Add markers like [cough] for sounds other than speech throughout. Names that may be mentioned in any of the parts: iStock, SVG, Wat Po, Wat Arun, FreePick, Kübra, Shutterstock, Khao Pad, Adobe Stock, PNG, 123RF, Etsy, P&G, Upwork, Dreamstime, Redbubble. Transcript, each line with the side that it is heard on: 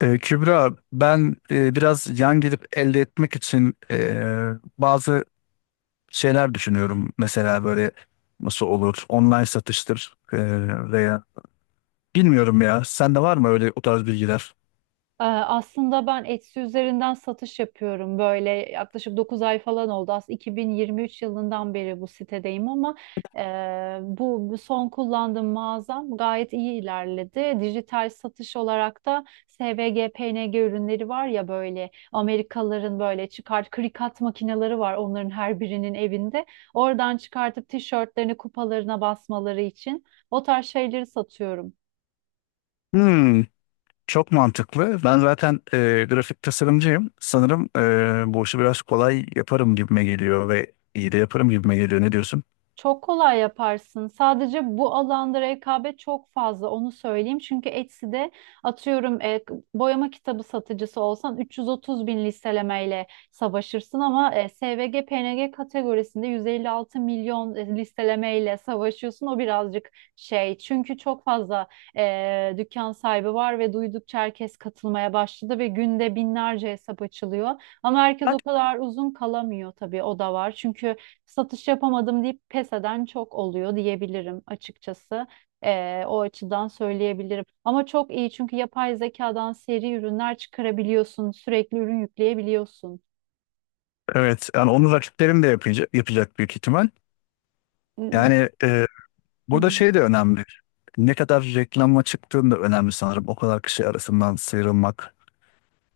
left: Kübra, ben biraz yan gelip elde etmek için bazı şeyler düşünüyorum. Mesela böyle nasıl olur, online satıştır veya bilmiyorum ya. Sende var mı öyle o tarz bilgiler?
right: Aslında ben Etsy üzerinden satış yapıyorum. Böyle yaklaşık 9 ay falan oldu. Aslında 2023 yılından beri bu sitedeyim ama e, bu son kullandığım mağazam gayet iyi ilerledi. Dijital satış olarak da SVG, PNG ürünleri var ya, böyle Amerikalıların böyle çıkart krikat makineleri var, onların her birinin evinde. Oradan çıkartıp tişörtlerini kupalarına basmaları için o tarz şeyleri satıyorum.
left: Hmm, çok mantıklı. Ben zaten grafik tasarımcıyım. Sanırım bu işi biraz kolay yaparım gibime geliyor ve iyi de yaparım gibime geliyor. Ne diyorsun?
right: Çok kolay yaparsın. Sadece bu alanda rekabet çok fazla, onu söyleyeyim. Çünkü Etsy'de atıyorum boyama kitabı satıcısı olsan 330 bin listelemeyle savaşırsın ama SVG PNG kategorisinde 156 milyon listelemeyle savaşıyorsun. O birazcık şey çünkü çok fazla dükkan sahibi var ve duydukça herkes katılmaya başladı ve günde binlerce hesap açılıyor. Ama herkes o kadar uzun kalamıyor tabii, o da var. Çünkü satış yapamadım deyip pes eden çok oluyor diyebilirim açıkçası. O açıdan söyleyebilirim. Ama çok iyi çünkü yapay zekadan seri ürünler çıkarabiliyorsun, sürekli ürün yükleyebiliyorsun.
left: Evet, yani onu rakiplerim de yapacak, yapacak büyük ihtimal.
right: Hı
left: Yani burada
right: hı.
left: şey de önemli. Ne kadar reklama çıktığın da önemli sanırım. O kadar kişi arasından sıyrılmak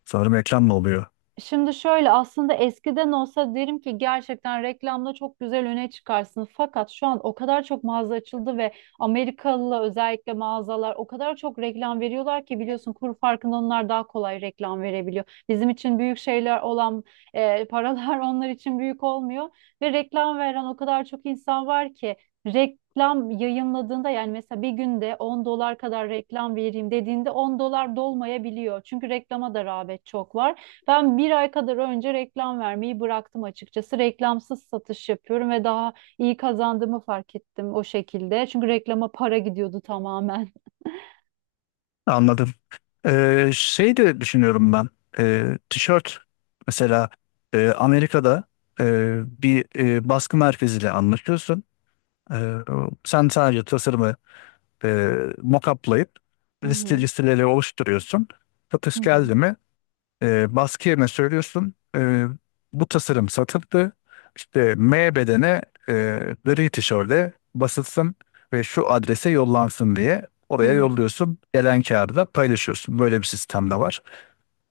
left: sanırım reklamla oluyor.
right: Şimdi şöyle, aslında eskiden olsa derim ki gerçekten reklamda çok güzel öne çıkarsın. Fakat şu an o kadar çok mağaza açıldı ve Amerikalı özellikle mağazalar o kadar çok reklam veriyorlar ki, biliyorsun kur farkında onlar daha kolay reklam verebiliyor. Bizim için büyük şeyler olan paralar [laughs] onlar için büyük olmuyor ve reklam veren o kadar çok insan var ki reklam yayınladığında, yani mesela bir günde 10 dolar kadar reklam vereyim dediğinde 10 dolar dolmayabiliyor. Çünkü reklama da rağbet çok var. Ben bir ay kadar önce reklam vermeyi bıraktım açıkçası. Reklamsız satış yapıyorum ve daha iyi kazandığımı fark ettim o şekilde. Çünkü reklama para gidiyordu tamamen. [laughs]
left: Anladım. Şey de düşünüyorum ben. Tişört mesela Amerika'da e, bir baskı merkeziyle anlaşıyorsun. Ee, Sen sadece tasarımı e, mock-up'layıp
right: Hı hı.
left: listeleri oluşturuyorsun.
right: Hı
left: Satış
right: hı.
left: geldi mi, baskı yerine söylüyorsun. Bu tasarım satıldı. İşte M bedene, e, gri tişörde basılsın ve şu adrese yollansın diye
right: Hı
left: oraya
right: hı.
left: yolluyorsun. Gelen kağıdı da paylaşıyorsun. Böyle bir sistem de var.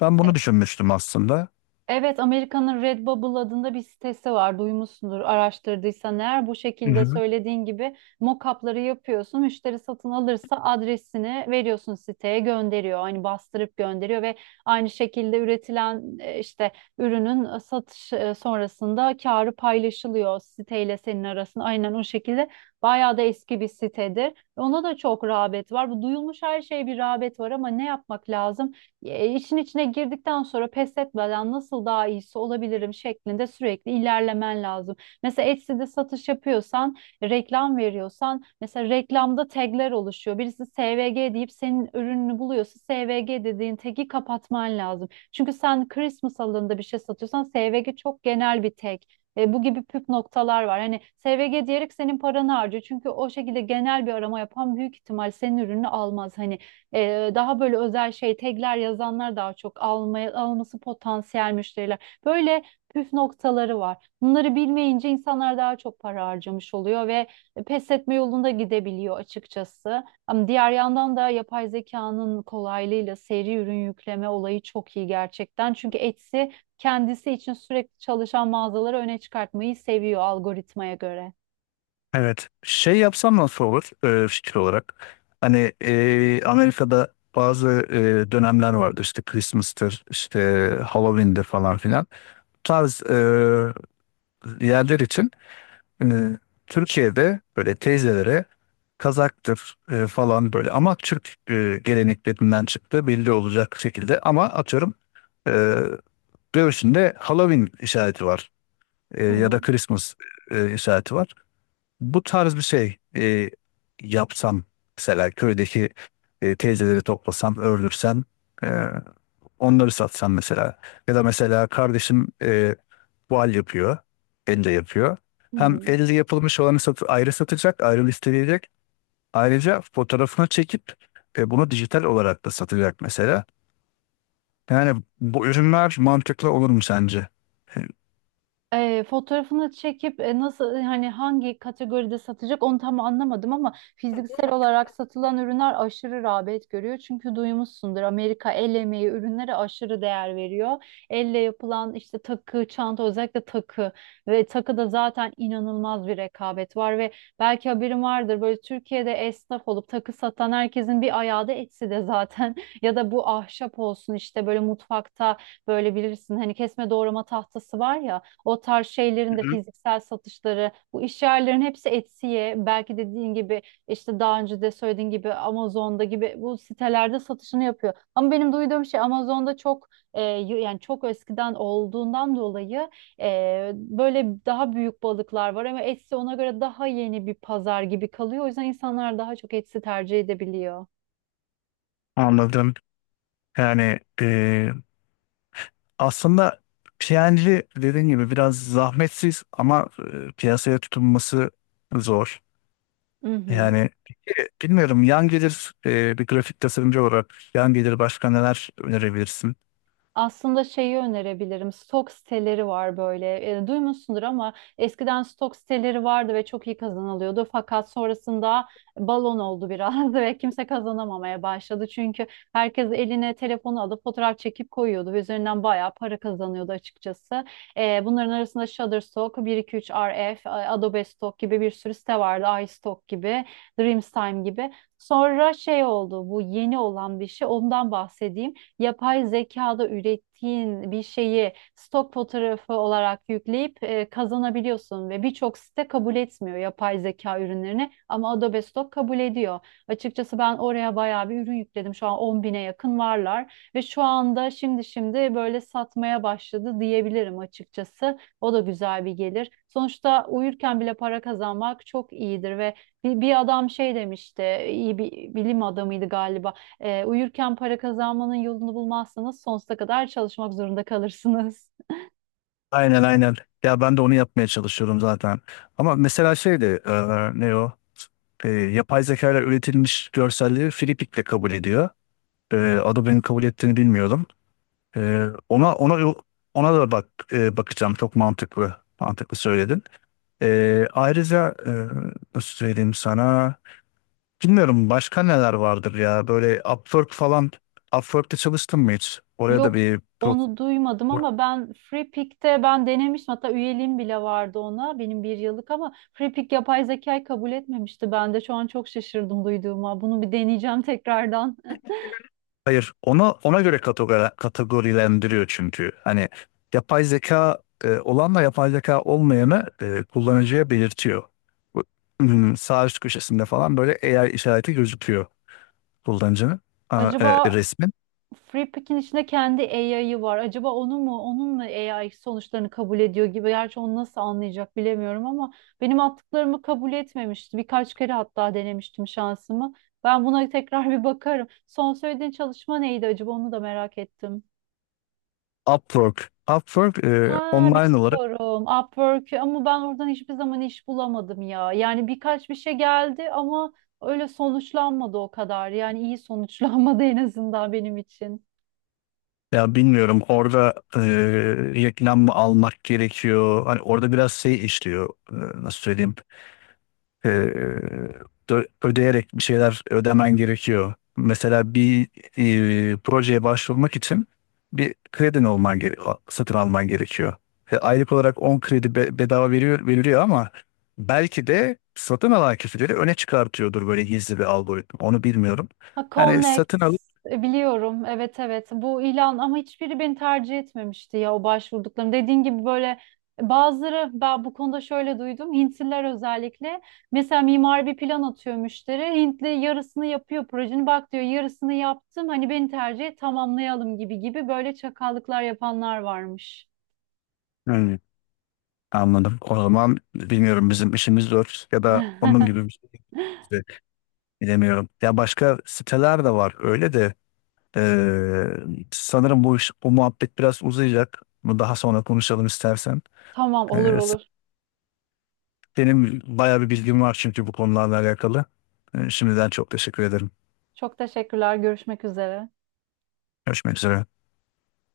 left: Ben bunu düşünmüştüm aslında.
right: Evet, Amerika'nın Redbubble adında bir sitesi var. Duymuşsundur araştırdıysan eğer. Bu
left: Hı
right: şekilde
left: hı.
right: söylediğin gibi mock-up'ları yapıyorsun. Müşteri satın alırsa adresini veriyorsun, siteye gönderiyor. Hani bastırıp gönderiyor ve aynı şekilde üretilen işte ürünün satış sonrasında karı paylaşılıyor siteyle senin arasında. Aynen o şekilde. Bayağı da eski bir sitedir. Ona da çok rağbet var. Bu duyulmuş her şeye bir rağbet var ama ne yapmak lazım? E, işin içine girdikten sonra pes etmeden nasıl daha iyisi olabilirim şeklinde sürekli ilerlemen lazım. Mesela Etsy'de satış yapıyorsan, reklam veriyorsan, mesela reklamda tagler oluşuyor. Birisi SVG deyip senin ürününü buluyorsa SVG dediğin tagi kapatman lazım. Çünkü sen Christmas alanında bir şey satıyorsan SVG çok genel bir tag. Bu gibi püf noktalar var. Hani SVG diyerek senin paranı harcıyor. Çünkü o şekilde genel bir arama yapan büyük ihtimal senin ürünü almaz. Hani daha böyle özel şey tagler yazanlar daha çok almaya, alması potansiyel müşteriler. Böyle püf noktaları var. Bunları bilmeyince insanlar daha çok para harcamış oluyor ve pes etme yolunda gidebiliyor açıkçası. Ama diğer yandan da yapay zekanın kolaylığıyla seri ürün yükleme olayı çok iyi gerçekten. Çünkü Etsy kendisi için sürekli çalışan mağazaları öne çıkartmayı seviyor algoritmaya göre.
left: Evet. Şey yapsam nasıl olur, fikir olarak? Hani Amerika'da bazı dönemler vardı, işte Christmas'tır, işte Halloween'dir falan filan. Bu tarz yerler için, e, Türkiye'de böyle teyzelere kazaktır falan, böyle ama Türk geleneklerinden çıktı belli olacak şekilde, ama atıyorum, e, göğsünde Halloween işareti var,
right: Hı
left: ya
right: hı.
left: da Christmas işareti var. Bu tarz bir şey yapsam, mesela köydeki teyzeleri toplasam, ördürsem. Onları satsan mesela. Ya da mesela kardeşim voal yapıyor. Elle yapıyor.
right: Hı
left: Hem
right: hı.
left: elle yapılmış olanı sat, ayrı satacak, ayrı listeleyecek. Ayrıca fotoğrafını çekip bunu dijital olarak da satacak mesela. Yani bu ürünler mantıklı olur mu sence? E,
right: Fotoğrafını çekip nasıl, hani hangi kategoride satacak onu tam anlamadım ama fiziksel olarak satılan ürünler aşırı rağbet görüyor. Çünkü duymuşsundur, Amerika el emeği ürünlere aşırı değer veriyor. Elle yapılan işte takı, çanta, özellikle takı. Ve takıda zaten inanılmaz bir rekabet var ve belki haberin vardır, böyle Türkiye'de esnaf olup takı satan herkesin bir ayağı da Etsy'de zaten. [laughs] Ya da bu ahşap olsun, işte böyle mutfakta böyle bilirsin hani kesme doğrama tahtası var ya, o tarz şeylerin
left: Hı
right: de
left: hı.
right: fiziksel satışları, bu iş yerlerin hepsi Etsy'ye, belki dediğin gibi, işte daha önce de söylediğin gibi Amazon'da gibi bu sitelerde satışını yapıyor. Ama benim duyduğum şey, Amazon'da çok yani çok eskiden olduğundan dolayı böyle daha büyük balıklar var ama Etsy ona göre daha yeni bir pazar gibi kalıyor. O yüzden insanlar daha çok Etsy tercih edebiliyor.
left: Anladım. Yani aslında P&G dediğin gibi biraz zahmetsiz ama piyasaya tutunması zor.
right: Hı hı.
left: Yani peki, bilmiyorum, yan gelir, bir grafik tasarımcı olarak yan gelir başka neler önerebilirsin?
right: Aslında şeyi önerebilirim. Stok siteleri var böyle. Duymuşsundur ama eskiden stok siteleri vardı ve çok iyi kazanılıyordu. Fakat sonrasında balon oldu biraz [laughs] ve kimse kazanamamaya başladı. Çünkü herkes eline telefonu alıp fotoğraf çekip koyuyordu ve üzerinden bayağı para kazanıyordu açıkçası. Bunların arasında Shutterstock, 123RF, Adobe Stock gibi bir sürü site vardı. iStock gibi, Dreamstime gibi. Sonra şey oldu, bu yeni olan bir şey, ondan bahsedeyim: yapay zekada ürettiğin bir şeyi stok fotoğrafı olarak yükleyip kazanabiliyorsun ve birçok site kabul etmiyor yapay zeka ürünlerini ama Adobe Stock kabul ediyor. Açıkçası ben oraya bayağı bir ürün yükledim. Şu an 10 bine yakın varlar ve şu anda şimdi şimdi böyle satmaya başladı diyebilirim açıkçası. O da güzel bir gelir. Sonuçta uyurken bile para kazanmak çok iyidir ve bir adam şey demişti, iyi bir bilim adamıydı galiba. Uyurken para kazanmanın yolunu bulmazsanız sonsuza kadar çalışmak zorunda kalırsınız.
left: Aynen aynen. Ya ben de onu yapmaya çalışıyorum zaten. Ama mesela şey de ne o? Yapay zeka ile üretilmiş görselleri Filipik'le kabul ediyor. E, Adobe'nin kabul ettiğini bilmiyordum. Ona ona da bak, bakacağım. Çok mantıklı. Mantıklı söyledin. Ayrıca nasıl söyleyeyim sana, bilmiyorum, başka neler vardır ya, böyle Upwork falan. Çalıştın mı hiç?
right: [laughs]
left: Oraya da
right: Yok,
left: bir
right: onu duymadım ama ben Free Pick'te ben denemiştim. Hatta üyeliğim bile vardı ona, benim bir yıllık. Ama Free Pick yapay zekayı kabul etmemişti. Ben de şu an çok şaşırdım duyduğuma. Bunu bir deneyeceğim tekrardan.
left: hayır. Ona göre kategorilendiriyor, çünkü hani yapay zeka olanla yapay zeka olmayanı kullanıcıya belirtiyor. Bu- hmm, sağ üst köşesinde falan böyle AI işareti gözüküyor kullanıcının
right: [laughs] Acaba
left: resmin.
right: FreePick'in içinde kendi AI'yı var, acaba onu mu, onun mu AI sonuçlarını kabul ediyor gibi. Gerçi onu nasıl anlayacak bilemiyorum ama benim attıklarımı kabul etmemişti. Birkaç kere hatta denemiştim şansımı. Ben buna [laughs] tekrar bir bakarım. Son söylediğin çalışma neydi acaba? Onu da merak ettim.
left: Upwork Upwork
right: Ha,
left: online olarak.
right: biliyorum. Upwork. Ama ben oradan hiçbir zaman iş bulamadım ya. Yani birkaç bir şey geldi ama öyle sonuçlanmadı o kadar. Yani iyi sonuçlanmadı, en azından benim için.
left: Ya bilmiyorum orada reklam mı almak gerekiyor? Hani orada biraz şey işliyor. Nasıl söyleyeyim? E, Ödeyerek bir şeyler ödemen gerekiyor. Mesela bir projeye başvurmak için bir kredin olman gere satın alman gerekiyor. Aylık olarak 10 kredi bedava veriyor, veriliyor, ama belki de satın alan kişileri öne çıkartıyordur, böyle gizli bir algoritma. Onu bilmiyorum.
right: Ha,
left: Yani
right: Connect,
left: satın alıp
right: biliyorum. Evet, evet. Bu ilan ama hiçbiri beni tercih etmemişti ya, o başvurduklarım. Dediğin gibi böyle, bazıları, ben bu konuda şöyle duydum. Hintliler özellikle, mesela mimari bir plan atıyor müşteri. Hintli yarısını yapıyor projenin. Bak diyor, yarısını yaptım, hani beni tercih et, tamamlayalım gibi gibi, böyle çakallıklar yapanlar varmış.
left: anladım. O zaman bilmiyorum, bizim işimiz zor ya da onun
right: [laughs]
left: gibi bir şey de bilemiyorum. Ya başka siteler de var öyle de, eee, sanırım bu iş, bu muhabbet biraz uzayacak. Bunu daha sonra konuşalım istersen.
right: Tamam, olur
left: Eee,
right: olur.
left: Benim bayağı bir bilgim var çünkü bu konularla alakalı. Şimdiden çok teşekkür ederim.
right: Çok teşekkürler. Görüşmek üzere.
left: Görüşmek üzere.